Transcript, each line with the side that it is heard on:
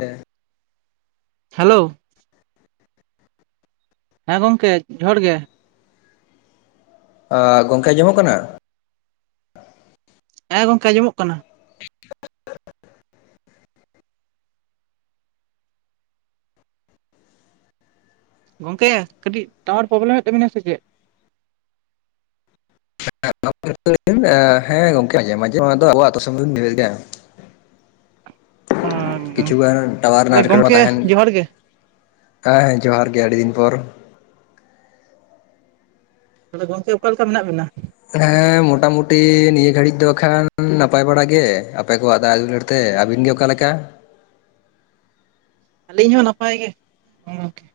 left: ᱦᱮᱸ᱾
right: ᱦᱮᱞᱳ, ᱦᱮᱸ ᱜᱚᱝᱠᱮ ᱡᱚᱦᱟᱨ ᱜᱮ᱾
left: ᱟᱸᱻ ᱜᱚᱝᱠᱮ ᱧᱟᱢᱚᱜ ᱠᱟᱱᱟ?
right: ᱦᱮᱸ ᱜᱚᱝᱠᱮ ᱟᱸᱚᱢᱚᱜ ᱠᱟᱱᱟ᱾ ᱜᱚᱝᱠᱮ ᱠᱟᱹᱴᱤᱡ ᱴᱟᱣᱟᱨ ᱯᱨᱚᱵᱽᱞᱮᱢᱮᱜ ᱛᱟᱵᱤᱱᱟᱭ ᱥᱮ ᱪᱮᱫ?
left: ᱦᱮᱸ ᱜᱚᱢᱠᱮ ᱢᱟᱡᱷᱮ ᱢᱟᱡᱷᱮ ᱚᱱᱟ ᱫᱚ ᱟᱵᱚ ᱟᱹᱛᱳ [unintelligible] ᱜᱮᱭᱟ᱾
right: ᱚ᱾
left: ᱠᱤᱪᱷᱩᱩᱜᱟᱱ ᱴᱟᱣᱟᱨ ᱨᱮᱱᱟᱜ ᱮᱴᱠᱮᱴᱚᱬᱮ ᱛᱟᱸᱦᱮᱱ
right: ᱜᱮ
left: ᱦᱮᱸ ᱦᱮᱸ ᱡᱚᱦᱟᱨ ᱜᱮ ᱟᱹᱰᱤ ᱫᱤᱱ ᱯᱚᱨ᱾
right: ᱛᱟᱦᱚᱴᱞᱮ ᱜᱚᱝᱠᱮ ᱚᱠᱟᱞᱮᱠᱟ ᱢᱮᱱᱟᱜ ᱵᱮᱱᱟ?
left: ᱦᱮᱸ ᱢᱚᱴᱟ-ᱢᱩᱴᱤ ᱱᱤᱭᱟᱹ ᱜᱷᱟᱹᱲᱤᱡ ᱫᱚ ᱠᱷᱟᱱ ᱱᱟᱯᱟᱭ ᱵᱟᱲᱟᱜ ᱜᱮ ᱟᱯᱮ ᱠᱚᱣᱟᱜ ᱫᱟᱭᱟ ᱫᱩᱞᱟᱹᱲ ᱛᱮ, ᱟᱹᱵᱤᱱ ᱜᱮ ᱚᱠᱟᱞᱮᱠᱟ?
right: ᱟᱹᱞᱤᱧ ᱦᱚᱸ ᱱᱟᱯᱟᱭ ᱜᱮ ᱦᱮ ᱜᱚᱝᱠᱮ᱾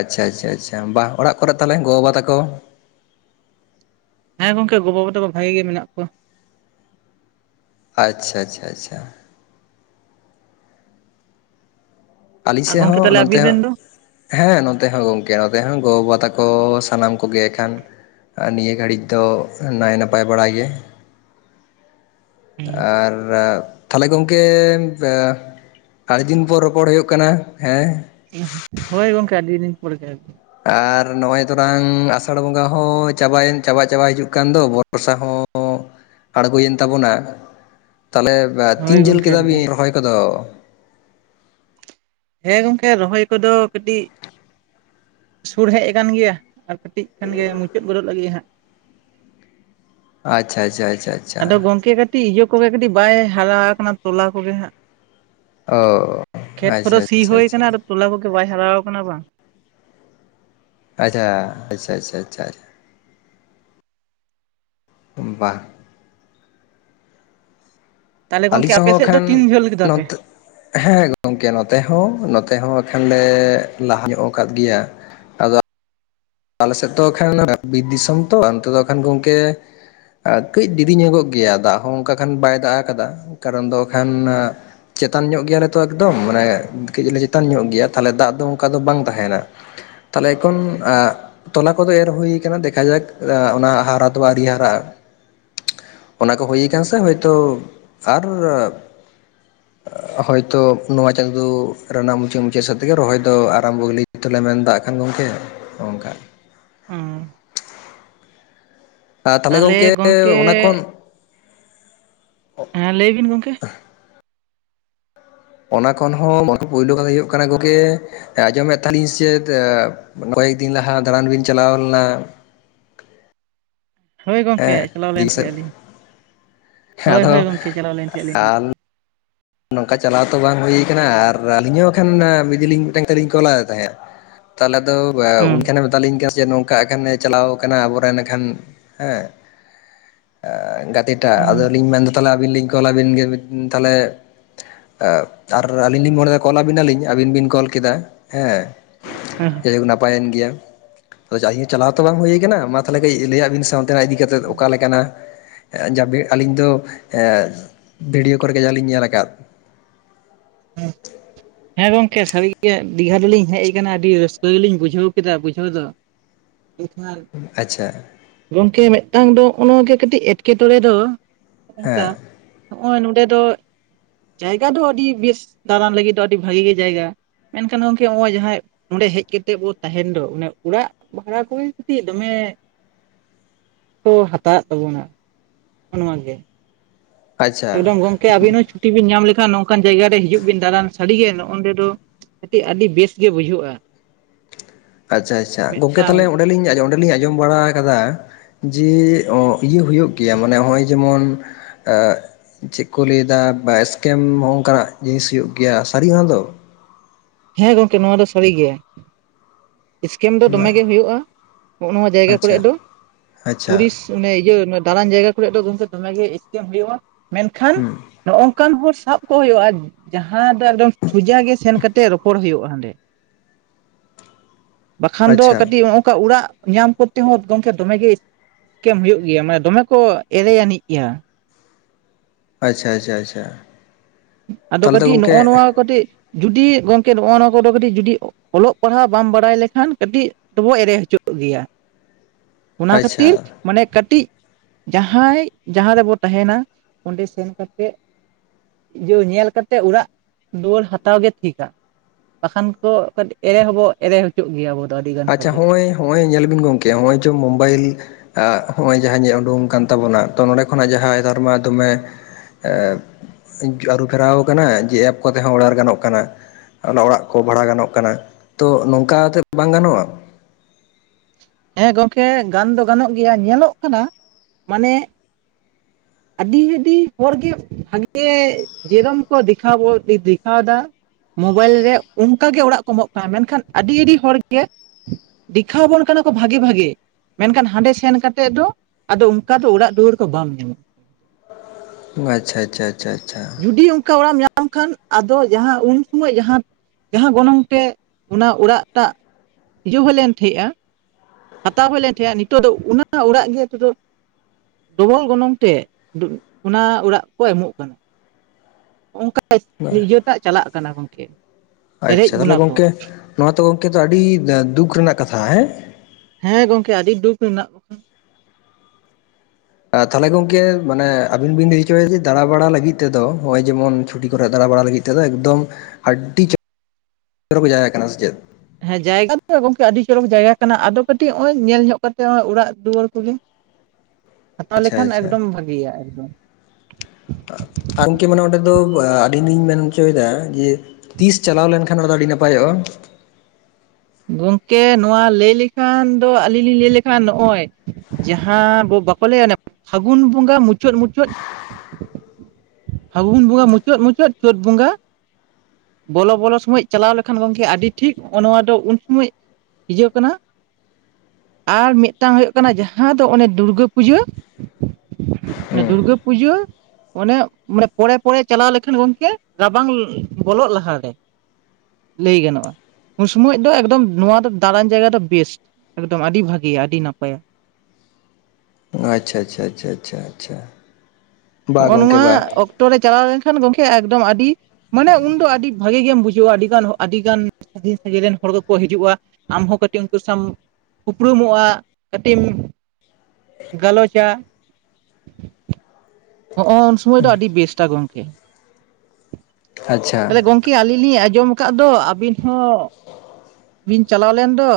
left: ᱟᱪᱪᱷᱟ ᱟᱪᱪᱷᱟ ᱟᱪᱪᱷᱟ! ᱵᱟᱷ ᱚᱲᱟᱜ ᱠᱚᱨᱮ ᱛᱟᱦᱞᱮ ᱜᱚ-ᱵᱟᱵᱟ ᱛᱟᱠᱚ?
right: ᱦᱮᱸ ᱜᱚᱝᱠᱮ ᱜᱚ-ᱵᱟᱵᱟ ᱛᱟᱠᱚ ᱵᱷᱟᱜᱤ ᱜᱮ ᱢᱮᱱᱟᱜ ᱠᱚᱣᱟ᱾
left: ᱟᱪᱪᱷᱟ ᱪᱪᱪᱷᱟ ᱪᱪᱪᱷᱟ᱾ ᱟᱹᱞᱤᱧ
right: ᱟᱨ
left: ᱥᱮᱫ
right: ᱜᱚᱝᱠᱮ
left: ᱦᱚᱸ
right: ᱛᱟᱦᱚᱞᱮ
left: ᱱᱚᱛᱮ
right: ᱟᱵᱤᱱ ᱨᱮᱱ ᱫᱚ
left: ᱦᱮᱸ ᱱᱚᱛᱮ ᱦᱚᱸ ᱜᱚᱝᱠᱮ ᱱᱚᱛᱮ ᱦᱚᱸ ᱜᱚ-ᱵᱟᱵᱟ ᱛᱟᱠᱚ ᱥᱟᱱᱟᱢ ᱠᱚᱜᱮ ᱦᱟᱸᱜ ᱠᱷᱟᱱ᱾ ᱟᱨ, ᱱᱤᱭᱟᱹ ᱜᱷᱟᱹᱲᱤᱡ ᱫᱚ ᱱᱟᱭ ᱱᱟᱯᱟᱭ ᱵᱟᱲᱟ ᱜᱮ ᱾ ᱟᱨ ᱛᱟᱦᱞᱮ ᱜᱚᱝᱠᱮ ᱟᱹᱰᱤ ᱫᱤᱱ ᱯᱚᱨ ᱨᱚᱯᱚᱲ ᱦᱩᱭᱩᱜ ᱠᱟᱱᱟ ᱦᱮᱸ᱾
right: ᱦᱳᱭ ᱜᱚᱝᱠᱮ ᱟᱹᱰᱤ ᱫᱤᱱ ᱯᱚᱨᱮ ᱜᱮ
left: ᱟᱨ ᱱᱚᱜ-ᱚᱭ ᱛᱚᱨᱟᱝ ᱟᱥᱟᱲ ᱵᱚᱸᱜᱟ ᱦᱚᱸ ᱪᱟᱵᱟᱭ ᱪᱟᱵᱟ ᱪᱟᱵᱟᱟᱭ ᱦᱤᱡᱩᱜ ᱠᱟᱱ ᱫᱚ ᱵᱚᱨᱥᱟ ᱦᱚᱸ ᱟᱬᱜᱚᱭᱮᱱ ᱛᱟᱵᱚᱱᱟ᱾ ᱛᱟᱦᱞᱮ
right: ᱦᱳᱭ
left: ᱛᱤᱱ ᱡᱷᱟᱹᱞ
right: ᱜᱚᱝᱠᱮ
left: ᱠᱮᱫᱟ ᱵᱤᱱ
right: ᱮᱠᱫᱚᱢ
left: ᱨᱚᱦᱚᱭ ᱠᱚᱫᱚ?
right: ᱦᱮᱸ ᱜᱚᱝᱠᱮ ᱨᱚᱦᱚᱭ ᱠᱚᱫᱚ ᱠᱟᱹᱴᱤᱡ ᱥᱩᱨ ᱦᱮᱡ ᱟᱠᱟᱱ ᱜᱮᱭᱟ ᱟᱨ ᱠᱟᱹᱴᱤᱡ ᱠᱷᱟᱱᱜᱮ ᱢᱩᱪᱟᱹᱫ ᱵᱚᱞᱚᱜ ᱞᱟᱹᱜᱤᱫ ᱦᱟᱸᱜ᱾ [inaudible]
left: ᱟᱪᱪᱷᱟ ᱟᱪᱪᱷᱟ ᱟᱪᱪᱷᱟ ᱟᱪᱪᱷᱟ᱾
right: ᱟᱫᱚ ᱜᱚᱝᱠᱮ ᱠᱟᱹᱴᱤᱡ ᱤᱭᱟᱹ ᱠᱚᱜᱮ ᱠᱟᱹᱴᱤᱡ ᱵᱟᱭ ᱦᱟᱨᱟ ᱟᱠᱟᱱᱟ ᱛᱚᱞᱟ ᱠᱚᱜᱮ ᱦᱟᱸᱜ᱾
left: ᱚᱻ
right: ᱠᱷᱮᱛ ᱠᱚᱫᱚ
left: ᱟᱪᱪᱷᱟ,
right: ᱥᱤ
left: ᱟᱪᱪᱷᱟ,
right: ᱦᱩᱭ
left: ᱟᱪᱪᱷᱟ᱾
right: ᱟᱠᱟᱱᱟ ᱟᱫᱚ ᱛᱚᱞᱟ ᱠᱚᱜᱮ ᱵᱟᱭ ᱦᱟᱨᱟᱣᱣ ᱠᱟᱱᱟ ᱵᱟᱝ?
left: ᱟᱪᱪᱷᱟ, ᱟᱪᱪᱷᱟ ᱟᱪᱪᱷᱟ ᱟᱪᱷᱟᱷᱟ ᱟᱪᱪᱷᱟ᱾ ᱦᱩᱸ, ᱵᱟᱝ᱾
right: ᱛᱟᱦᱚᱞᱮ ᱜᱚᱝᱠᱮ
left: ᱟᱹᱞᱤᱧ ᱥᱮᱫ
right: ᱟᱯᱮ
left: ᱦᱚᱸ
right: ᱫᱚ
left: ᱠᱷᱟᱱ
right: ᱛᱤᱱ ᱡᱷᱟᱹᱞ ᱠᱮᱫᱟ ᱯᱮ?
left: ᱱᱚᱛᱮ ᱦᱮᱸ ᱜᱚᱝᱠᱮ ᱱᱚᱛᱮ, ᱦᱚᱸ ᱱᱚᱛᱮ ᱦᱚᱸ ᱮᱠᱷᱟᱱ ᱞᱮ ᱞᱟᱦᱟ ᱧᱚᱜ ᱟᱠᱟᱫ ᱜᱮᱭᱟ᱾ ᱟᱫᱚ ᱟᱞᱮ ᱥᱮᱫ ᱛᱚ ᱮᱠᱷᱟᱱ ᱵᱤᱨ ᱫᱤᱥᱚᱢ ᱛᱚ ᱱᱚᱱᱛᱮ ᱫᱚ ᱮᱠᱷᱟᱱ ᱜᱚᱝᱠᱮ ᱟᱨ ᱠᱟᱺᱡ ᱫᱤᱨᱤ ᱧᱚᱜᱚᱜ ᱜᱮᱭᱟ ᱫᱟᱜ ᱦᱚᱸ ᱚᱱᱠᱟ ᱠᱷᱟᱱ ᱵᱟᱭ ᱫᱟᱜ ᱟᱠᱟᱫᱟ ᱠᱟᱨᱚᱱ ᱫᱚ ᱵᱟ ᱠᱷᱟᱱ ᱪᱮᱛᱟᱱ ᱧᱚᱜ ᱜᱮᱭᱟᱞᱮ ᱛᱚ ᱮᱠᱫᱚᱢ ᱢᱟᱱᱮ ᱠᱟᱹᱡ ᱞᱮ ᱪᱮᱛᱟᱱ ᱧᱚᱜ ᱜᱮᱭᱟ ᱛᱟᱦᱞᱮ ᱫᱟᱜ ᱫᱚ ᱚᱱᱠᱟ ᱫᱚ ᱵᱟᱝ ᱛᱟᱸᱦᱮᱱᱟ᱾ ᱛᱟᱦᱞᱮ ᱮᱠᱷᱚᱱ ᱟᱸᱜ ᱛᱚᱞᱟ ᱠᱚᱫᱚ ᱮᱨ ᱦᱩᱭ ᱠᱟᱱᱟ ᱫᱮᱠᱷᱟ ᱡᱟᱠ ᱚᱱᱟ ᱦᱟᱨᱟ ᱫᱚ ᱟᱣᱨᱤ ᱦᱟᱨᱟᱜᱼᱟ ᱾ ᱚᱱᱟ ᱠᱚ ᱦᱩᱭ ᱠᱟᱱᱟ ᱥᱮ ᱦᱳᱭᱛᱳ ᱟᱨ
right: [unintelligible]
left: ᱦᱚᱳᱭᱛᱚ ᱱᱚᱣᱟ ᱪᱟᱸᱫᱚ ᱨᱟᱱᱟᱜ ᱢᱩᱪᱟᱹᱫ ᱢᱩᱪᱟᱹᱫ ᱥᱮᱫ ᱛᱮᱜᱮ ᱨᱚᱦᱚᱭ ᱫᱚ ᱟᱨᱟᱢᱵᱚ ᱜᱮᱞᱤᱧ ᱛᱚᱞᱮ ᱢᱮᱱᱫᱟᱜ ᱟᱠᱷᱟᱱ ᱜᱚᱢᱠᱮ᱾ ᱚᱝᱠᱟ
right: ᱩᱸᱜ
left: ᱟᱨ ᱛᱟᱦᱚᱞᱮ ᱜᱚᱝᱠᱮ ᱚᱱᱟ ᱠᱷᱚᱱ
right: ᱦᱮᱸ ᱞᱟᱹᱭ ᱵᱤᱱ ᱜᱚᱝᱠᱮ᱾
left: ᱚᱱᱟ ᱠᱷᱚᱱ ᱦᱚᱸ ᱯᱳᱭᱞᱳ ᱠᱟᱛᱷᱟ ᱦᱩᱭᱩᱜ ᱠᱟᱱᱟ ᱜᱚᱝᱠᱮ ᱟᱸᱡᱚᱢᱮᱫ ᱛᱟᱦᱮᱸᱱ ᱱᱟᱞᱤᱧ ᱥᱮᱪᱮᱫ ᱠᱚᱭᱮᱠᱫᱤᱱ ᱞᱟᱦᱟ ᱫᱟᱬᱟᱱ ᱵᱤᱱ ᱪᱟᱞᱟᱣ ᱞᱮᱱᱟ?
right: ᱦᱳᱭ ᱜᱚᱝᱠᱮ
left: ᱦᱮᱸ
right: ᱪᱟᱞᱟᱣ ᱞᱮᱱ ᱛᱟᱦᱮᱸᱱᱟ ᱞᱤᱧ ᱾
left: ᱦᱮᱸ ᱟᱫᱚ
right: ᱟᱹᱞᱤᱧ
left: ᱟᱞ ᱱᱚᱝᱠᱟ ᱪᱟᱞᱟᱣ ᱛᱚ ᱵᱟᱝ ᱦᱩᱭᱠᱟᱱᱟ ᱟᱨ ᱟᱹᱞᱤᱧ ᱦᱚᱸ ᱟᱠᱷᱟᱱ ᱮ ᱢᱤᱫᱤᱞᱤᱧ ᱢᱤᱫᱴᱟᱝ ᱠᱟᱛᱷᱟᱞᱤᱧ ᱠᱚᱞ ᱟᱫᱮ ᱛᱟᱦᱮᱸᱜ᱾ ᱛᱟᱦᱞᱮ ᱟᱫᱚ ᱮ
right: ᱦᱮᱸ
left: ᱩᱱ ᱴᱷᱮᱱᱮ ᱢᱮᱛᱟᱞᱤᱧ ᱠᱟᱱᱟᱥ ᱡᱮ ᱱᱚᱝᱠᱟ ᱠᱷᱟᱱᱮ ᱪᱟᱞᱟᱣ ᱠᱟᱱᱟ ᱟᱵᱚᱨᱮᱱ ᱮᱱᱠᱷᱟᱱ ᱦᱮᱸ ᱟ ᱜᱟ ᱮᱴᱟ ᱟᱫᱚ ᱞᱤᱧ ᱢᱮᱱ ᱫᱟ ᱛᱟᱦᱞᱮ ᱟᱹᱵᱤᱱ ᱞᱤᱧ ᱠᱚᱞᱟᱵᱤᱱ ᱜᱮ ᱛᱟᱦᱞᱮ ᱟᱨ ᱟᱹᱞᱤᱧ ᱞᱤᱧ ᱢᱚᱱᱮᱫᱟ ᱠᱚᱞ ᱟᱹᱵᱤᱱᱟᱞᱤᱧ ᱟᱹᱵᱤᱱ ᱵᱤᱱ ᱠᱚᱞ ᱠᱮᱫᱟ ᱦᱮᱸ
right: ᱦᱩᱸ᱾
left: ᱡᱟᱭ ᱦᱳᱠ ᱱᱟᱯᱟᱭᱮᱱ ᱜᱮᱭᱟ᱾ ᱪᱟᱞᱟᱣ ᱛᱚ ᱵᱟᱝ ᱦᱳᱭᱠᱟᱱᱟ ᱢᱟ ᱛᱟᱦᱞᱮ ᱠᱟᱹᱡ ᱞᱟᱹᱭᱟᱜ ᱵᱤᱱ ᱥᱮ ᱚᱛᱮᱱᱟᱜ ᱤᱫᱤ ᱠᱟᱛᱮᱫ ᱚᱠᱟᱞᱮᱠᱟᱱᱟ? ᱡᱟᱯᱤᱫ ᱟᱹᱞᱤᱧ ᱫᱚ ᱮᱸᱜ ᱵᱷᱤᱰᱭᱳ ᱠᱚᱨᱮᱜ ᱡᱟᱞᱤᱧ ᱧᱮᱞ ᱠᱟᱫ᱾
right: ᱦᱮᱸ ᱜᱚᱝᱠᱮ ᱥᱟᱹᱨᱤᱜᱮ ᱫᱤᱜᱷᱟ ᱨᱮᱞᱤᱧ ᱦᱮᱡ ᱠᱟᱱᱟ ᱟᱹᱰᱤ ᱨᱟᱹᱥᱠᱟᱹ ᱜᱮᱞᱤᱧ ᱵᱩᱡᱷᱟᱹᱣ ᱠᱮᱫᱟ ᱵᱩᱡᱷᱟᱹᱣ ᱫᱚ, ᱤᱛᱷᱱᱟᱠ
left: ᱟᱪᱷᱟ᱾
right: ᱜᱚᱝᱠᱮ ᱢᱮᱫᱴᱟᱝ ᱫᱚ ᱚᱱᱟᱜᱮ ᱠᱟᱹᱴᱤᱡ ᱮᱸᱴᱠᱮᱴᱚᱚᱲᱮ ᱫᱚ ᱚᱝᱠᱟ
left: ᱦᱮᱸ
right: ᱱᱚᱜᱼᱚᱭ ᱱᱚᱰᱮ ᱫᱚ ᱡᱟᱭᱜᱟ ᱫᱚ ᱟᱹᱰᱤ ᱵᱮᱥ ᱫᱟᱬᱟᱱ ᱞᱟᱹᱜᱤᱫ ᱫᱚ ᱟᱹᱰᱤ ᱵᱷᱟᱜᱤ ᱜᱮ ᱡᱟᱭᱜᱟ, ᱢᱮᱱᱠᱷᱟᱱ ᱜᱚᱝᱠᱮ ᱱᱚᱜᱼᱚᱭ ᱡᱟᱦᱟᱸᱭ ᱚᱸᱰᱮ ᱦᱮᱡ ᱠᱟᱛᱮᱫ ᱵᱚ ᱛᱟᱦᱮᱸᱱ ᱫᱚ ᱚᱱᱮ ᱚᱲᱟᱜ ᱵᱷᱟᱲᱟ ᱠᱚᱜᱮ ᱡᱩᱫᱤ ᱫᱚᱢᱮ ᱠᱚ ᱦᱟᱛᱟᱣᱮᱜ ᱛᱟᱵᱚᱱᱟ᱾ ᱦᱩᱸ ᱜᱚᱢᱠᱮ᱾
left: ᱟᱪᱪᱷᱟ
right: ᱮᱠᱫᱚᱢ ᱜᱚᱝᱠᱮ ᱟᱹᱵᱤᱱ ᱦᱚᱸ ᱪᱷᱩᱴᱤ ᱵᱤᱱ ᱧᱟᱢ ᱞᱮᱠᱷᱟᱱ ᱱᱚᱝᱠᱟᱱ ᱡᱟᱭᱜᱟ ᱨᱮ ᱦᱤᱡᱩᱜ ᱵᱤᱱ ᱫᱟᱬᱟᱱ ᱥᱟᱹᱰᱤᱜᱮ ᱱᱚᱜᱼᱚ ᱰᱮ ᱫᱚ ᱠᱟᱹᱴᱤᱡ ᱟᱹᱰᱤ ᱵᱮᱥ ᱜᱮ ᱵᱩᱡᱷᱟᱹᱜᱼᱟ᱾
left: ᱟᱪᱪᱷᱟ ᱟᱪᱪᱷᱟ ᱜᱚᱝᱠᱮ ᱛᱟᱦᱞᱮ
right: ᱢᱤᱫᱴᱟᱝ
left: ᱚᱸᱰᱮᱞᱤᱧ ᱟᱸᱡᱚ ᱚᱸᱰᱮᱞᱤᱧ ᱟᱸᱡᱚᱢ ᱵᱟᱲᱟ ᱠᱟᱫᱟ ᱡᱮ ᱚ ᱤᱭᱟᱹ ᱦᱩᱭᱳᱜ ᱜᱮᱭᱟ, ᱢᱟᱱᱮ ᱱᱚᱜᱼᱚᱭ ᱡᱮᱢᱚᱱ ᱮᱸᱜ ᱪᱮᱫ ᱠᱚ ᱞᱟᱹᱭᱫᱟ ᱵᱟ ᱮᱥᱠᱮᱢ ᱦᱚᱸ ᱚᱝᱠᱟᱱᱟᱜ ᱡᱤᱱᱤᱥ ᱦᱳᱭᱳᱜ ᱜᱮᱭᱟ ᱥᱟᱹᱨᱤ ᱚᱱᱟ ᱫᱚ?
right: ᱦᱮᱸ ᱜᱚᱝᱠᱮ ᱱᱚᱣᱟ ᱫᱚ ᱥᱟᱹᱨᱤ ᱜᱮ᱾ ᱮᱥᱠᱮᱢ ᱫᱚ ᱫᱚᱢᱮ ᱜᱮ ᱦᱳᱭᱳᱜᱼᱟ, ᱱᱚᱜᱼᱚ ᱱᱚᱣᱟ ᱡᱟᱭᱜᱟ
left: ᱟᱪᱪᱷᱟ
right: ᱠᱚᱨᱮᱜ ᱫᱚ
left: ᱟᱪᱪᱷᱟ
right: ᱴᱩᱨᱤᱥᱴ ᱢᱟᱱᱮ ᱤᱭᱟᱹ ᱫᱟᱲᱟᱱ ᱡᱟᱭᱜᱟ ᱠᱚᱨᱮ ᱫᱚ ᱜᱚᱝᱠᱮ ᱫᱚᱢᱮᱜ ᱜᱮ ᱮᱥᱠᱮᱢ ᱦᱳᱭᱳᱜᱼᱟ, ᱢᱮᱱᱠᱷᱟᱱ ᱱᱚᱜ-ᱠᱟᱱ ᱦᱚᱲ ᱥᱟᱵ ᱠᱚ ᱦᱳᱭᱳᱜᱼᱟ ᱡᱟᱦᱟᱸ ᱫᱚ ᱮᱠᱫᱚᱢ ᱥᱳᱚᱡᱟ ᱜᱮ ᱥᱮᱱ ᱠᱟᱛᱮ ᱛᱮ ᱨᱚᱯᱚᱲ ᱦᱳᱭᱳᱜᱼᱟ ᱦᱟᱸᱰᱮ᱾ ᱵᱟᱠᱷᱟᱱ ᱫᱚ
left: ᱟᱪᱪᱷᱟ ᱟᱪᱪᱷᱟ
right: ᱠᱟᱹᱴᱤᱡ ᱱᱚᱸᱜᱝᱼᱠᱟ ᱚᱲᱟᱜ ᱧᱟᱢ ᱠᱚ ᱛᱮ ᱦᱚᱸ ᱜᱚᱝᱠᱮ ᱫᱚᱢᱮ ᱜᱮ ᱮᱥᱠᱮᱢ ᱦᱳᱭᱳᱜ ᱜᱮᱭᱟ, ᱢᱟᱱᱮ ᱫᱚᱢᱮ ᱠᱚ ᱮᱲᱮᱭᱟᱱᱤᱡ ᱜᱮᱭᱟ᱾
left: ᱟᱪᱪᱷᱟ ᱟᱪᱪᱷᱟ ᱟᱪᱪᱷᱟ᱾
right: ᱟᱫᱚ
left: ᱛᱟᱦᱚᱞᱮ ᱫᱚ
right: ᱠᱟᱹᱴᱤᱡ
left: ᱜᱚᱝᱠᱮ
right: ᱱᱚᱜᱼᱚ ᱱᱚᱣᱟ ᱠᱚ ᱠᱟᱹᱴᱤᱡ ᱡᱩᱫᱤ ᱜᱚᱝᱠᱮ ᱱᱚᱜᱼᱚ ᱱᱚᱣᱟ ᱠᱚᱫᱚ ᱠᱟᱹᱴᱤᱡ ᱡᱩᱰᱤ ᱚᱞᱚᱜ ᱯᱟᱲᱦᱟᱣ ᱵᱟᱢ ᱵᱟᱰᱟᱭ ᱞᱮᱠᱷᱟᱱ ᱠᱟᱹᱴᱤᱡ ᱛᱚᱵᱚ ᱮᱲᱮ ᱦᱚᱪᱚᱜ ᱜᱮᱭᱟ᱾ ᱚᱱᱟ ᱠᱷᱟᱹᱛᱤᱨ
left: ᱟᱪᱪᱷᱟ
right: ᱢᱟᱱᱮ ᱠᱟᱹᱴᱤᱡ ᱡᱟᱦᱟᱸᱭ ᱡᱟᱦᱟᱸ ᱨᱮᱵᱚ ᱛᱟᱦᱮᱱᱟ ᱚᱸᱰᱮ ᱥᱮᱱ ᱠᱟᱛᱮᱮᱫ ᱵᱩᱡᱟᱣ ᱧᱮᱞᱠᱟᱛᱮ ᱚᱲᱟᱜ ᱫᱩᱣᱟᱹᱨ ᱦᱟᱛᱟᱣᱜᱮ ᱴᱷᱤᱠᱟ᱾ ᱵᱟᱠᱷᱟᱱ ᱠᱚ ᱠᱟᱹᱴᱤᱡ ᱮᱲᱮ ᱦᱚᱸᱵᱚ ᱮᱲᱮ ᱦᱚᱪᱚᱜ ᱜᱮᱭᱟ ᱟᱵᱚ ᱫᱚ ᱟᱹᱰᱤᱜᱟᱱ
left: ᱟᱪᱪᱷᱟ
right: ᱦᱚᱲᱜᱮ᱾
left: ᱦᱚᱸᱜᱼᱚᱭ ᱦᱚᱸᱜᱼᱚᱭ ᱧᱮᱞ ᱵᱤᱱ ᱜᱚᱝᱠᱮ ᱦᱚᱸᱜᱼᱚᱭ ᱪᱚ ᱢᱳᱵᱟᱭᱤᱞ ᱲ ᱦᱚᱜᱼᱚᱭ ᱡᱟᱦᱟᱸᱧ ᱩᱰᱩᱠ ᱠᱟᱱ ᱛᱟᱵᱚᱱᱟ, ᱛᱚ ᱱᱚᱸᱰᱮ ᱠᱷᱚᱱᱟᱜ ᱡᱟᱦᱟᱸᱭ ᱫᱚ ᱛᱟᱨᱢᱟ ᱫᱚᱢᱮ ᱮ ᱥᱤᱧᱪ ᱟᱹᱨᱩ ᱯᱷᱮᱨᱟᱣ ᱠᱟᱱᱟ ᱡᱮ ᱮᱯ ᱠᱚᱛᱮ ᱦᱚᱸ ᱚᱰᱟᱨ ᱜᱟᱱᱚᱜ ᱠᱟᱱᱟ᱾ ᱟᱨ ᱟᱱᱟ ᱚᱲᱟᱜ ᱠᱚ ᱵᱷᱟᱲᱟ ᱜᱟᱱᱚᱜ ᱠᱟᱱᱟ, ᱛᱚ ᱱᱚᱝᱠᱟ ᱠᱟᱛᱮᱜ ᱵᱟᱝ ᱜᱟᱱᱚᱜᱼᱟ?
right: ᱦᱮᱸ ᱜᱚᱝᱠᱮ ᱜᱟᱱ ᱫᱚ ᱜᱟᱱᱚᱜ ᱜᱮᱭᱟ ᱧᱮᱞᱚᱜ ᱠᱟᱱᱟ ᱢᱟᱱᱮ ᱟᱹᱰᱤ ᱟᱹᱰᱤ ᱦᱚᱲ ᱜᱮ ᱵᱷᱟᱜᱮ ᱡᱮᱨᱮᱚᱢ ᱠᱚ ᱫᱮᱠᱷᱟᱣ ᱟᱵᱚᱫ ᱫᱮᱠᱷᱟᱣ ᱫᱟ᱾ ᱢᱳᱵᱟᱭᱮᱞ ᱨᱮ ᱚᱱᱠᱟᱜᱮ ᱚᱲᱟᱜ ᱠᱚ ᱮᱢᱚᱜ ᱠᱟᱱᱟ ᱢᱮᱱᱠᱷᱟᱱ ᱟᱹᱰᱤ ᱟᱹᱰᱤ ᱦᱚᱲᱜᱮ ᱫᱮᱠᱷᱟᱣ ᱟᱵᱚᱱ ᱠᱟᱱᱟ ᱠᱚ ᱵᱷᱟᱜᱮ ᱵᱷᱟᱜᱮ ᱢᱮᱱᱠᱷᱟᱱ ᱦᱟᱸᱰᱮ ᱥᱮᱱ ᱠᱟᱛᱮᱫ ᱫᱚ ᱟᱫᱚ ᱚᱱᱠᱟ ᱫᱚ ᱚᱲᱟᱜ ᱫᱩᱣᱟᱹᱨ ᱠᱚ ᱵᱟᱢ ᱧᱟᱢᱟ᱾
left: ᱟᱪᱪᱷᱟ ᱟᱪᱪᱷᱟ ᱟᱪᱪᱷᱟ ᱟᱪᱪᱷᱟ
right: ᱡᱩᱫᱤ ᱚᱱᱠᱟ ᱚᱲᱟᱜ ᱮᱢ ᱧᱟᱢ ᱵᱟᱝᱠᱷᱟᱱ ᱟᱫᱚ ᱡᱟᱦᱟᱸ ᱩᱱ ᱥᱚᱢᱚᱭ ᱡᱟᱦᱟᱸ ᱡᱟᱦᱟᱸ ᱜᱚᱱᱚᱝ ᱛᱮ ᱚᱱᱟ ᱚᱲᱟᱜᱴᱟᱜ ᱴᱟᱜ ᱤᱭᱟᱹ ᱦᱳᱭ ᱞᱮᱱ ᱛᱟᱦᱮᱸᱜᱼᱟ᱾ ᱦᱟᱛᱟᱣ ᱦᱩᱭ ᱞᱮᱱ ᱛᱟᱦᱮᱸᱼᱟ ᱱᱤᱛᱚᱜ ᱫᱚ ᱚᱱᱟ ᱚᱲᱟᱜ ᱜᱮ ᱦᱤᱛᱚᱜ ᱫᱚ ᱰᱚᱵᱚᱞ ᱜᱚᱱᱚᱝ ᱛᱮ ᱰᱚ ᱚᱱᱟ ᱚᱲᱟᱜ ᱠᱚ ᱮᱢᱚᱜ ᱠᱟᱱᱟ᱾ ᱚᱱᱠᱟ ᱱᱤᱡᱮᱴᱟᱜ ᱪᱟᱞᱟᱜ ᱠᱟᱱᱟ ᱜᱚᱢᱠᱮ᱾
left: ᱟᱪᱪᱷᱟ ᱛᱟᱦᱚᱞᱮ ᱜᱚᱝᱠᱮ ᱱᱚᱣᱟ ᱛᱚ ᱜᱚᱢᱠᱮ ᱛᱚ ᱟᱹᱰᱤ ᱫᱩᱠ ᱨᱮᱱᱟᱜ ᱠᱟᱛᱷᱟ ᱦᱮᱸ᱾
right: ᱦᱮᱸ ᱜᱚᱝᱠᱮ ᱟᱹᱰᱤ ᱫᱩᱠ ᱨᱮ ᱢᱮᱱᱟᱜ
left: ᱛᱟᱦᱚᱞᱮ ᱜᱚᱝᱠᱮ ᱢᱟᱱᱮ ᱟᱵᱤᱱ ᱵᱤᱱ ᱞᱟᱹᱭ ᱦᱚᱪᱚᱭᱟ ᱡᱮ ᱫᱟᱬᱟ ᱵᱟᱲᱟ ᱞᱟᱹᱜᱤᱫ ᱛᱮᱫᱚ ᱦᱚᱸ-ᱚᱭ ᱡᱮᱢᱚᱱ ᱪᱷᱩᱴᱤ ᱠᱚᱨᱮᱫ ᱫᱟᱬᱟ ᱵᱟᱲᱟ ᱞᱟᱹᱜᱤᱫ ᱛᱮᱫᱚ ᱮᱠᱫᱚᱢ ᱟᱹᱰᱤ [inaudible] ᱡᱟᱭᱜᱟ ᱠᱟᱱᱟ ᱥᱮ ᱪᱮᱫ?
right: ᱦᱮᱸ ᱡᱟᱭᱜᱟ ᱫᱚ ᱜᱚᱝᱠᱮ ᱟᱹᱰᱤ ᱪᱚᱨᱚᱠ ᱡᱟᱭᱜᱟ ᱠᱟᱱᱟ ᱟᱫᱚ ᱠᱟᱹᱴᱤᱡ ᱦᱚ-ᱚᱭ ᱧᱮᱞ ᱧᱚᱜ ᱠᱟᱛᱮ ᱦᱚᱸ-ᱚᱭ ᱚᱲᱟᱜ ᱫᱩᱣᱟᱹᱨ ᱠᱚᱜᱮ ᱦᱟᱛᱟᱣ
left: ᱟᱪᱪᱷᱟ
right: ᱞᱮᱠᱷᱟᱱ
left: ᱟᱪᱪᱷᱟ
right: ᱮᱠᱫᱚᱢ ᱵᱷᱟᱜᱮᱭᱟ ᱮᱠᱫᱚᱢ ᱾
left: ᱟ ᱜᱚᱢᱠᱮ ᱢᱟᱱᱮ ᱚᱸᱰᱮ ᱫᱚ ᱟᱹᱞᱤᱧ ᱞᱤᱧ ᱢᱮᱱ ᱦᱚᱪᱚᱭᱮᱫᱟ ᱡᱮ ᱛᱤᱥ ᱪᱟᱞᱟᱣ ᱞᱮᱱᱠᱷ ᱠᱷᱟᱱ ᱱᱚᱸᱰᱮ ᱫᱚ ᱟᱹᱰᱤ ᱱᱟᱯᱟᱭᱚᱜᱼᱟ᱾
right: ᱜᱚᱝᱠᱮ ᱱᱚᱣᱟ ᱞᱟᱹᱭ ᱞᱮᱠᱷᱟᱱ ᱫᱚ ᱟᱹᱞᱤᱧ ᱞᱤᱧ ᱞᱟᱹᱭ ᱞᱮᱠᱷᱟᱱ ᱱᱚᱜᱼᱚᱭ ᱡᱟᱦᱟᱸ ᱵᱚ ᱵᱟᱠ ᱠᱚ ᱞᱟᱹᱭᱟ ᱢᱟᱱᱮ ᱯᱷᱟᱹᱜᱩᱱ ᱵᱚᱸᱜᱟ ᱢᱩᱪᱟᱹᱫ ᱢᱩᱪᱟᱹᱫ᱾ ᱯᱷᱟᱹᱜᱩᱱ ᱵᱚᱸᱜᱟ ᱢᱩᱪᱟᱹᱫ ᱢᱩᱪᱟᱹᱫ ᱪᱟᱹᱛ ᱵᱚᱸᱜᱟ ᱵᱚᱞᱚ ᱵᱚᱞᱚ ᱥᱚᱢᱚᱭ ᱪᱟᱞᱟᱣ ᱞᱮᱠᱷᱟᱱ ᱜᱚᱝᱠᱮ ᱟᱹᱰᱤ ᱴᱷᱤᱠ ᱦᱚᱸᱜ-ᱟ ᱱᱚᱣᱟ ᱫᱚ ᱩᱱ ᱥᱚᱢᱚᱡ ᱦᱤᱡᱩᱜ ᱠᱟᱱᱟ᱾ ᱟᱨ ᱢᱤᱫᱴᱟᱱ ᱦᱩᱭᱩᱜ ᱠᱟᱱᱟ ᱡᱟᱦᱟᱸ ᱫᱚ ᱚᱱᱮ ᱫᱩᱨᱜᱟᱹ ᱯᱩᱡᱟᱹᱹ ᱱᱮ
left: ᱦᱩᱸ
right: ᱫᱩᱨᱜᱟᱟᱹ ᱯᱩᱡᱟᱹ ᱚᱱᱮ ᱢᱟᱱᱮ ᱯᱚᱨᱮ ᱯᱚᱨᱮ ᱪᱟᱞᱣ ᱞᱮᱠᱷᱟᱱ ᱜᱚᱝᱠᱮ ᱨᱟᱵᱟᱝ ᱵᱚᱞᱚᱜ ᱞᱟᱦᱟᱨᱮ᱾ ᱞᱟᱹᱭ ᱜᱟᱱᱚᱜᱼᱟ᱾ ᱩᱱᱥᱚᱢᱚᱡ ᱫᱚ ᱮᱠᱫᱚᱢ ᱱᱚᱣᱟ ᱫᱚ ᱫᱟᱬᱟᱱ ᱡᱟᱭᱜᱟ ᱫᱚ ᱵᱮᱥᱴ᱾ ᱮᱠᱫᱚᱢ ᱟᱹᱰᱤ ᱵᱷᱟᱜᱮᱭᱟ ᱟᱹᱰᱤ ᱱᱟᱯᱟᱭᱟ᱾
left: ᱟᱪᱪᱷᱟ ᱟᱪᱪᱷᱟ ᱟᱪᱪᱷᱟ ᱟᱪᱪᱷᱟ ᱟᱪᱪᱷᱟ᱾ ᱵᱟ
right: ᱱᱚᱜ-ᱚ
left: ᱜᱚᱝᱠᱮ
right: ᱱᱚᱣᱟ
left: ᱵᱟ
right: ᱚᱠᱛᱚ ᱨᱮ ᱪᱟᱞᱟᱣ ᱞᱮᱱᱠᱷᱟᱱ ᱜᱚᱝᱠᱮ ᱮᱠᱫᱚᱢ ᱟᱹᱰᱤ ᱢᱟᱱᱮ ᱩᱱᱫᱚ ᱟᱹᱰᱤ ᱵᱷᱟᱜᱤ ᱜᱮᱢ ᱵᱩᱡᱷᱟᱹᱶᱼᱟ ᱟᱹᱰᱤ ᱜᱟᱱ ᱟᱹᱰᱤ ᱜᱟᱱ ᱥᱟᱺᱜᱤᱧ ᱥᱟᱺᱜᱤᱧ ᱨᱮᱱ ᱦᱚᱲ ᱠᱚᱠᱚ ᱦᱤᱡᱩᱜᱼᱟ᱾ ᱟᱢᱦᱚᱸ ᱠᱟᱹᱴᱤᱡ ᱩᱱᱠᱩ ᱥᱟᱢ ᱩᱯᱨᱩᱢᱚᱜᱼᱟ ᱠᱟᱹᱴᱤᱡ ᱮᱢ ᱜᱟᱞᱚᱪᱟ ᱾ ᱦᱚᱜᱼᱚᱭ ᱩᱱ ᱥᱚᱢᱚᱭ ᱫᱚ ᱟᱹᱰᱤ ᱵᱮᱥᱴᱟ ᱜᱚᱢᱠᱮ
left: ᱟᱪᱪᱷᱟ
right: ᱛᱟᱦᱞᱮ ᱜᱚᱢ ᱠᱮ ᱟᱹᱞᱤᱧ ᱞᱤᱧ ᱟᱸᱡᱚᱢ ᱟᱠᱟᱫ ᱫᱚ ᱟᱹᱵᱤᱱ ᱦᱚᱸ ᱵᱤᱱ ᱪᱟᱞᱟᱣ ᱞᱮᱱ ᱫᱚ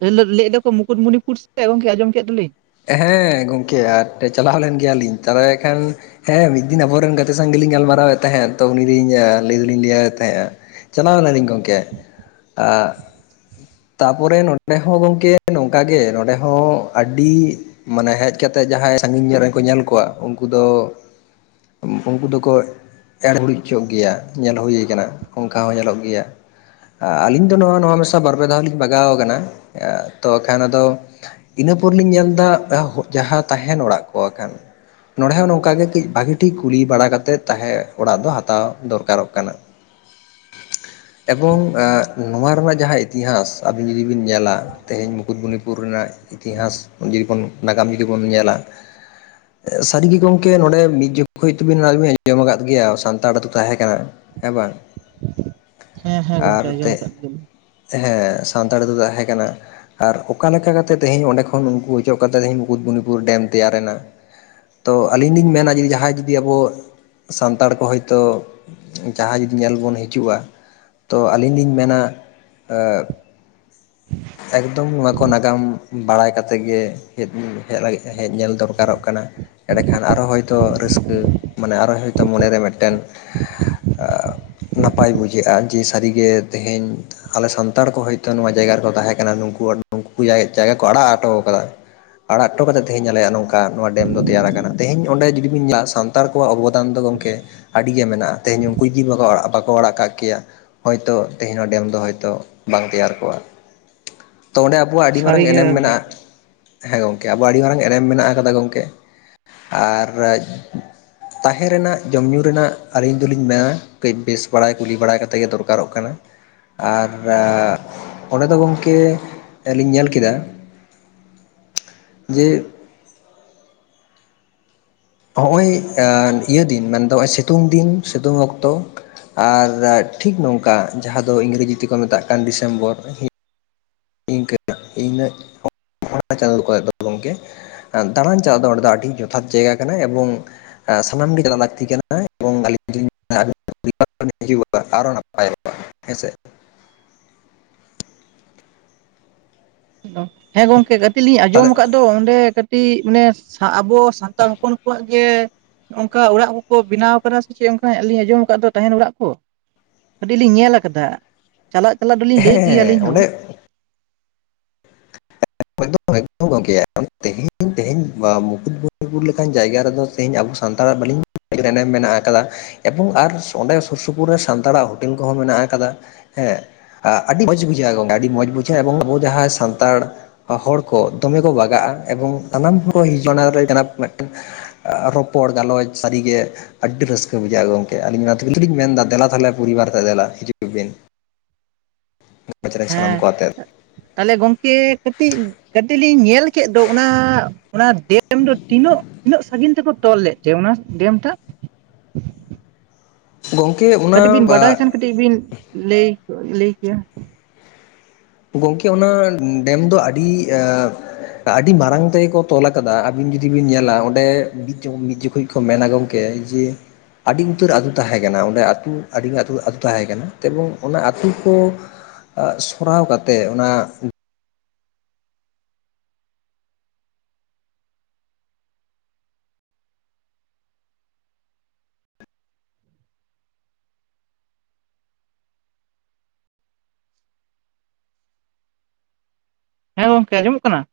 right: [unintelligible] ᱞᱟᱹᱭ ᱮᱫ ᱫᱚᱠᱚ ᱢᱩᱠᱩᱴᱢᱩᱱᱤᱯᱩᱨ ᱥᱮᱫ ᱜᱚᱝᱠᱮ ᱟᱸᱡᱚᱢ ᱠᱮᱫ ᱫᱚᱞᱤᱧ
left: ᱦᱮᱸ ᱜᱚᱢᱠᱮ ᱟᱨ ᱛᱮᱜ ᱪᱟᱞᱟᱣ ᱞᱮᱱ ᱜᱮᱭᱟᱞᱤᱧ ᱾ ᱛᱟᱦᱚᱞᱮ ᱮᱠᱷᱟᱱ ᱦᱮᱸ ᱢᱤᱫ ᱫᱤᱱ ᱟᱵᱚᱨᱮᱱ ᱜᱟᱛᱮ ᱥᱟᱶ ᱜᱮᱞᱤᱧ ᱜᱟᱞᱢᱟᱨᱟᱣᱮᱫ ᱛᱟᱦᱮᱸᱫ ᱛᱚ ᱩᱱᱤ ᱞᱤᱧ ᱞᱟᱹᱭ ᱫᱚᱞᱤᱧ ᱞᱟᱹᱭ ᱛᱟᱦᱮᱸᱜᱼᱟ ᱾ ᱪᱟᱞᱟᱣ ᱞᱤᱱᱟᱹᱧ ᱜᱚᱢᱠᱮ ᱟᱸᱜ ᱛᱟᱯᱚᱨᱮ ᱱᱚᱰᱮ ᱦᱚᱸ ᱜᱚᱝᱠᱮ ᱱᱚᱝᱠᱟ ᱜᱮ ᱱᱚᱰᱮ ᱦᱚᱸ ᱟᱹᱰᱤ ᱢᱟᱱᱮ ᱦᱮᱡ ᱠᱟᱛᱮᱜ ᱡᱟᱦᱟᱸᱭ ᱥᱟᱹᱜᱤᱧ ᱧᱚᱜ ᱨᱮᱱ ᱠᱚ ᱧᱮᱞ ᱠᱚᱣᱟ ᱩᱱᱠᱩ ᱫᱚ [unintelligible] ᱩᱱᱠᱩ ᱫᱚᱠᱚ ᱮᱲ ᱦᱩᱲᱤᱡ ᱦᱚᱪᱚᱜ ᱜᱮᱭᱟ ᱧᱮᱞ ᱦᱩᱭ ᱟᱠᱟᱱᱟ ᱚᱱᱠᱟ ᱦᱚᱸ ᱧᱮᱞᱚᱜ ᱜᱮᱭᱟ᱾ ᱟᱹᱞᱤᱧ ᱫᱚ ᱱᱚᱣᱟ ᱱᱚᱣᱟ ᱢᱮᱥᱟ ᱵᱟᱨ ᱯᱮ ᱫᱷᱟᱣ ᱞᱤᱧ ᱵᱟᱜᱟᱣ ᱠᱟᱱᱟ᱾ [unintelligible] ᱛᱚ ᱠᱷᱟᱱ ᱟᱫᱚ ᱤᱱᱟᱹ ᱯᱚᱨ ᱞᱤᱧ ᱧᱮᱞ ᱮᱫᱟ ᱮᱦᱚᱵ ᱡᱟᱦᱟᱸ ᱛᱟᱦᱮᱱ ᱚᱲᱟᱜ ᱠᱚ ᱮᱠᱷᱟᱱ ᱱᱚᱸᱲᱮ ᱦᱚᱸ ᱱᱚᱝᱠᱟ ᱜᱮ ᱠᱟᱹᱡ ᱵᱷᱟᱹᱜᱮ ᱴᱷᱤᱠ ᱠᱩᱞᱤ ᱵᱟᱲᱟ ᱠᱟᱛᱮᱫ ᱛᱟᱦᱮᱸ ᱚᱲᱟᱜ ᱫᱚ ᱦᱟᱛᱟᱣ ᱫᱚᱨᱠᱟᱨᱚᱜ ᱠᱟᱱᱟ᱾
right: [inaudible]
left: ᱮᱵᱚᱝ ᱮᱸ ᱱᱚᱣᱟ ᱨᱮᱢᱟ ᱡᱟᱦᱟᱸ ᱤᱛᱤᱦᱟᱥ ᱟᱵᱤᱱ ᱡᱩᱫᱤ ᱵᱤᱱ ᱧᱮᱞᱟ᱾ ᱛᱮᱦᱮᱧ ᱢᱩᱠᱩᱴᱢᱚᱱᱤᱯᱩᱨ ᱨᱮᱱᱟᱜ ᱤᱛᱤᱦᱟᱥ ᱡᱩᱫᱤ ᱵᱚᱱ ᱱᱟᱜᱟᱢ ᱡᱩᱫᱤ ᱵᱚᱱ ᱧᱮᱞᱟ ᱾
right: [inaudible]
left: ᱮ ᱥᱟᱹᱨᱤ ᱜᱮ ᱜᱚᱝᱠᱮ ᱱᱚᱸᱲᱮ ᱢᱤᱫ ᱡᱚᱠᱷᱚᱡ ᱛᱚ ᱵᱤᱱ ᱱᱚᱣᱟ ᱜᱮ ᱵᱮᱱ ᱟᱸᱡᱚᱢ ᱟᱠᱟᱫ ᱜᱮᱭᱟ ᱥᱟᱱᱛᱟᱲ ᱟᱹᱛᱩ ᱛᱟᱦᱮᱸ ᱠᱟᱱᱟ᱾ ᱦᱮᱸ ᱵᱟᱝ
right: ᱦᱮᱸᱻᱦᱮᱸᱻ
left: ᱟᱨ
right: ᱜᱚᱝᱠᱮ ᱟᱸᱡᱚᱢ
left: ᱛᱮᱜ
right: ᱠᱟᱫ ᱜᱮᱭᱟ ᱞᱤᱧ
left: ᱦᱮᱸ ᱥᱟᱱᱛᱟᱲ ᱟᱹᱛᱩ ᱫᱚ ᱛᱟᱦᱮᱸ ᱠᱟᱱᱟ᱾ ᱟᱨ ᱚᱠᱟ ᱞᱮᱠᱟ ᱠᱟᱛᱮᱜ ᱛᱮᱦᱤᱧ ᱚᱸᱰᱮ ᱠᱷᱚ ᱠᱷᱚᱱ ᱩᱱᱠᱩ ᱚᱪᱚᱜ ᱠᱟᱛᱮᱫ ᱛᱮᱦᱤᱧ ᱢᱩᱠᱩᱴᱢᱚᱱᱤᱯᱩᱨ ᱰᱮᱢ ᱛᱮᱭᱟᱨ ᱮᱱᱟ᱾ ᱛᱚ ᱟᱹᱞᱤᱧ ᱞᱤᱧ ᱢᱮᱱᱟ ᱡᱩᱫᱤ ᱡᱟᱦᱟᱸᱭ ᱡᱩᱫᱤ ᱟᱵᱚ ᱥᱟᱱᱛᱟᱲ ᱠᱚ ᱦᱳᱭᱛᱚ ᱡᱟᱦᱟᱸᱭ ᱡᱩᱫᱤ ᱧᱮᱞ ᱵᱚᱱ ᱦᱤᱡᱩᱜᱼᱟ᱾ ᱛᱚ ᱟᱹᱞᱤᱧ ᱞᱤᱧ ᱢᱮᱱᱟ᱾ ᱟ ᱮᱠᱫᱚᱢ ᱱᱚᱣᱟ ᱠᱚ ᱱᱟᱜᱟᱢ ᱵᱟᱲᱟᱭ ᱠᱟᱛᱮ ᱜᱮ [unintelligible] ᱦᱮᱡ ᱞᱟᱹᱜᱤᱫ ᱦᱮᱡ ᱧᱮᱞ ᱫᱚᱨᱠᱟᱨᱚᱜ ᱠᱟᱱᱟ᱾ ᱮᱲᱮᱠᱷᱟᱱ ᱟᱨᱚ ᱦᱳᱭᱛᱚ ᱨᱟᱹᱥᱠᱟᱹ ᱢᱟᱱᱮ ᱟᱨᱚ ᱦᱳᱭᱛᱚ ᱢᱚᱱᱮᱨᱮ ᱢᱤᱫᱴᱮᱱ [unintelligible] ᱱᱟᱯᱟᱭ ᱵᱩᱡᱷᱟᱹᱜᱼᱟ᱾ ᱡᱮ ᱥᱟᱹᱨᱤ ᱜᱮ ᱛᱮᱦᱮᱧ ᱦᱟᱱᱮ ᱥᱟᱱᱛᱟᱲ ᱠᱚ ᱦᱳᱭᱛᱚ ᱱᱚᱣᱟ ᱡᱟᱭᱜᱟ ᱨᱮ ᱠᱚ ᱛᱟᱦᱮᱸ ᱠᱟᱱᱟ ᱱᱩᱱᱠᱩ ᱦᱚᱲ ᱱᱩᱱᱠᱩ ᱡᱟᱭ ᱡᱟᱭᱜᱟ ᱠᱚ ᱟᱲᱟᱜ ᱚᱴᱚᱣ ᱠᱟᱫᱟ ᱟᱲᱟᱜ ᱦᱚᱴᱚ ᱠᱟᱛᱮ ᱛᱮᱦᱤᱧ ᱟᱞᱮᱭᱟ ᱱᱚᱝᱠᱟ ᱱᱚᱣᱟ ᱰᱮᱢ ᱫᱚ ᱛᱮᱭᱟᱨ ᱟᱠᱟᱱᱟ᱾ ᱛᱤᱦᱤᱧ ᱚᱸᱰᱮ ᱡᱩᱫᱤ ᱵᱤᱱ ᱧᱮᱞᱟ ᱥᱟᱱ ᱛᱟᱲ ᱠᱚᱣᱟᱜ ᱚᱵᱚᱫᱟᱱ ᱫᱚ ᱜᱚᱝᱠᱮ ᱟᱹᱰᱤ ᱜᱮ ᱢᱮᱱᱟᱜᱼᱟ᱾ ᱛᱮᱦᱮᱧ ᱩᱱᱠᱩ ᱠᱤ ᱵᱟᱠᱚ ᱟᱲᱟᱜ ᱵᱟᱠᱚ ᱟᱲᱟᱜ ᱠᱟᱜ ᱠᱮᱭᱟ ᱦᱳᱭᱛᱚ ᱛᱮᱦᱮᱧ ᱚᱱᱟ ᱰᱮᱢ ᱫᱚ ᱦᱳᱭᱛᱚ ᱵᱟᱝ ᱛᱮᱭᱟᱨ ᱠᱚᱜᱼᱟ᱾ ᱛᱚ ᱚᱸᱰᱮ ᱟᱵᱚᱣᱟᱜ ᱟᱹᱰᱤ ᱢᱟᱨᱟᱝ
right: ᱥᱟᱹᱨᱤᱜᱮ
left: ᱮᱱᱮᱢ ᱢᱮᱱᱟᱜᱼᱟ᱾ ᱦᱮᱸ ᱜᱚᱝᱠᱮ ᱟᱵᱚᱣᱟᱜ ᱟᱹᱰᱤ ᱢᱟᱨᱟᱝ ᱮᱱᱮᱢ ᱢᱮᱱᱟᱜ ᱟᱠᱟᱫᱟ ᱜᱚᱝᱠᱮ ᱟᱨ ᱛᱟᱦᱮᱸ ᱨᱮᱱᱟᱜ ᱡᱚᱢ ᱧᱩ ᱨᱮᱱᱟᱜ ᱟᱹᱞᱤᱧ ᱫᱚᱞᱤᱧ ᱢᱮᱱᱟ ᱠᱟᱹᱡ ᱵᱮᱥ ᱵᱟᱲᱟᱭ ᱠᱩᱞᱤ ᱵᱟᱲᱟᱭ ᱠᱟᱛᱮ ᱜᱮ ᱫᱚᱨᱠᱟᱨᱚᱜ ᱠᱟᱱᱟ᱾ ᱟᱨ ᱚᱸᱰᱮ ᱫᱚ ᱜᱚᱝ ᱠᱮ ᱟᱹᱞᱤᱧ ᱧᱮᱞ ᱠᱮᱫᱟ ᱡᱮ ᱱᱚᱜᱼᱚᱭ ᱟ ᱤᱭᱟᱹ ᱫᱤᱱ ᱢᱮᱱᱫᱚ ᱱᱚᱜᱼᱚᱭ ᱥᱤᱛᱩᱝ ᱫᱤᱱ ᱥᱤᱛᱩᱝ ᱚᱠᱛᱚ ᱟᱨ ᱴᱷᱤᱠ ᱱᱚᱝᱠᱟ ᱡᱟᱦᱟᱸ ᱫᱚ ᱤᱝᱨᱮᱡᱤ ᱛᱮᱠᱚ ᱢᱮᱛᱟᱜ ᱠᱟᱱ ᱫᱤᱥᱮᱢᱵᱚᱨ ᱤᱱᱠᱟᱹ ᱤᱱᱟᱜ [unintelligible] ᱚᱱᱟ ᱪᱮᱱᱟᱞ [unintelligible] ᱠᱚᱨᱮ ᱠᱚ ᱜᱚᱝᱠᱮ ᱟᱸ ᱫᱟᱬᱟᱱ ᱪᱟᱞᱟᱜ ᱫᱚ ᱚᱸᱰᱮ ᱫᱚ ᱟᱹᱰᱤ ᱡᱚᱛᱷᱟᱛ ᱡᱟᱭᱜᱟ ᱠᱟᱱᱟ ᱮᱵᱚᱝ ᱥᱟᱱᱟᱢ ᱜᱮ ᱪᱟᱞᱟᱜ ᱞᱟᱹᱠᱛᱤ ᱠᱟᱱᱟ᱾ [unintelligible] [unintelligible] ᱟᱨᱚ ᱱᱟᱯᱭᱚ-ᱟ ᱦᱮᱸᱥᱮ
right: ᱦᱮᱸ ᱜᱚᱝᱠᱮ ᱠᱟᱹᱴᱤᱡ ᱞᱤᱧ
left: ᱛᱟᱦᱚᱞᱮ
right: ᱟᱸᱚᱢ ᱠᱟᱫ ᱫᱚ ᱚᱸᱰᱮ ᱠᱟᱹᱴᱤᱡ ᱢᱟᱱᱮ ᱥᱟ ᱟᱵᱚ ᱥᱟᱱᱛᱟᱲᱸ ᱦᱚᱸᱯᱚᱱ ᱠᱚᱣᱟ-ᱜ ᱜᱮ ᱚᱱᱠᱟ ᱚᱲᱟᱜ ᱠᱚᱼᱠᱚ ᱵᱮᱱᱟᱣ ᱠᱟᱱᱟ᱾ ᱥᱮ ᱪᱮᱫ ᱚᱱᱠᱟ ᱞᱤᱧ ᱟᱸᱡᱚᱢ ᱠᱟᱫ ᱫᱚᱸ ᱛᱟᱦᱮᱱ ᱚᱲᱟᱜ ᱠᱚ᱾ ᱠᱟᱹᱴᱤᱡ ᱞᱤᱧ ᱧᱮᱞ ᱠᱟᱫᱟ᱾ ᱪᱟᱞᱟᱜ - ᱪᱟᱞᱟᱜ ᱫᱚᱞᱤᱧ ᱞᱮᱭᱮᱫ ᱜᱮᱭᱟ᱾
left: ᱦᱮᱸ
right: ᱞᱤᱧ ᱦᱚᱸ
left: ᱚᱸᱰᱮ ᱮᱠᱫᱚᱢ - ᱮᱠᱫᱚᱢ ᱜᱚᱝᱠᱮ ᱛᱮᱦᱮᱧ, ᱛᱮᱦᱮᱧ ᱢᱩᱠᱩᱴᱢᱩᱱᱤᱯᱩᱨ ᱞᱮᱠᱟᱱ ᱡᱟᱭᱜᱼᱟ ᱾ ᱨᱮᱫᱚ ᱛᱮᱦᱧᱸ ᱟᱵᱚ ᱥᱟᱱᱛᱟᱲᱟ-ᱜ ᱵᱟᱹᱞᱤᱧ ᱮᱱᱮᱢ ᱢᱮᱱᱟ-ᱜ ᱠᱟᱫᱟ᱾ ᱮᱵᱚᱝ ᱟᱨ ᱚᱸᱰᱮ ᱥᱳᱨ ᱥᱳᱯᱳᱨ ᱨᱮ, ᱥᱟᱱᱛᱟᱲᱟ-ᱜ ᱦᱳᱴᱮᱞ ᱠᱚᱼᱦᱚᱸ ᱢᱮᱱᱟ-ᱜ ᱠᱟᱫᱟ᱾ ᱦᱮᱸ ᱟᱹᱰᱤ ᱢᱚᱸᱡᱷᱽ ᱵᱩᱡᱷᱟᱹᱜᱼᱟ᱾ ᱜᱚᱝᱮ ᱟᱹᱰᱚ ᱢᱚᱸᱡᱽᱷ ᱵᱩᱡᱷᱟᱹᱜᱼᱟ᱾ ᱮᱚᱝ ᱟᱵᱚ ᱡᱟᱦᱟᱸ ᱥᱟᱱ ᱥᱟᱱᱛᱟᱲ ᱦᱚᱲ ᱠᱚᱸ ᱫᱚᱢᱮᱸ ᱠᱚ ᱵᱟᱜᱟᱜᱼᱟ᱾ ᱮᱵᱚᱝ ᱥᱟᱱᱟᱢ ᱦᱚᱲ ᱦᱚ ᱚᱱᱟ ᱠᱟᱱᱟ ᱢᱤᱫᱴᱮᱱ ᱨᱚᱯᱚᱲ ᱜᱟᱞᱚᱪ ᱥᱟᱹᱨᱤᱜᱮ ᱟᱹᱰᱤ ᱨᱟᱹᱥᱠᱟᱹ ᱵᱩᱡᱷᱟᱹᱜᱼᱟ ᱜᱚᱝᱠᱮ᱾ ᱟᱹᱞᱤᱧ ᱢᱟ ᱛᱷᱩᱞ ᱛᱷᱩᱞᱤᱧ ᱢᱮᱱᱫᱟ᱾ ᱫᱮᱞᱟ ᱛᱟᱦᱚᱞᱮ ᱯᱚᱨᱤᱵᱟᱨ ᱛᱮ ᱫᱮᱞᱟ᱾ ᱦᱤᱡᱩᱜ ᱵᱤᱱ᱾ [unintelligible] ᱥᱟᱱᱟᱢ
right: ᱦᱮᱸ
left: ᱠᱚᱣᱟᱛᱮ᱾
right: ᱛᱟᱦᱚᱞᱮ ᱜᱚᱝᱠᱮ ᱠᱟᱹᱴᱤᱡ, ᱠᱟᱹᱴᱤᱡ ᱞᱤᱧ ᱧᱮᱞ ᱠᱮᱫ ᱫᱚ᱾ ᱚᱱᱟ ᱚᱱᱟ ᱰᱮᱢ ᱫᱚ ᱛᱤᱱᱟᱹᱜ, ᱛᱤᱱᱟᱹᱜ ᱥᱟᱺᱜᱤᱧ ᱛᱮᱠᱚ ᱛᱚᱞ ᱞᱮᱫ ᱛᱮ ᱾ᱚᱱᱟ ᱰᱮᱢ ᱴᱟᱜ
left: ᱜᱚᱝᱠᱮ ᱚ
right: ᱠᱟᱹᱴᱤᱡ ᱵᱤᱱ ᱵᱟᱰᱟᱭ ᱠᱷᱟᱱ, ᱠᱟᱹᱴᱤᱡ ᱵᱤᱱ ᱞᱟᱹᱭ, ᱞᱟᱹᱭ ᱠᱮᱭᱟ᱾
left: ᱜᱚᱝᱠᱮ ᱚᱱᱟ ᱰᱮᱢ ᱫᱚ ᱟᱹᱰᱤ ᱮᱸ- ᱟᱹᱰᱤ ᱢᱟᱨᱟᱝ ᱛᱮᱜᱮᱠᱚ ᱛᱞᱟᱠᱟᱫᱟ᱾ ᱟᱹᱵᱤᱱ ᱡᱩᱫᱤ ᱵᱤᱱ ᱧᱮᱞᱟ᱾ ᱚᱸᱰᱮ ᱢᱤᱫ ᱡᱚᱠᱷ ᱢᱤᱫ ᱡᱚᱠᱷᱚᱡ ᱠᱚ ᱢᱮᱱᱱᱟ ᱜᱚᱝᱠᱮ ᱡᱮ ᱟᱹᱰᱤ ᱩᱛᱟᱹᱨ ᱟᱹᱛᱩ ᱛᱟᱦᱮᱸᱠᱟᱱᱟ ᱾ ᱚᱸᱰᱮ ᱟᱹᱛᱩ ᱟᱹᱰᱤᱜ ᱟᱹᱛᱩ ᱟ. ᱛᱩ ᱛᱟᱦᱮᱸ ᱠᱟᱱᱟ ᱾ ᱮᱵᱚᱝ ᱚᱱᱟ ᱟᱹᱛᱩ ᱠᱚ᱾ ᱥᱚᱨᱟᱣ ᱠᱟᱛᱮᱮᱜ ᱚᱱᱟ᱾
right: ᱦᱮᱸ ᱜᱚᱝᱠᱮ ᱟᱸᱡᱚᱢᱚᱜ ᱠᱟᱱᱟ?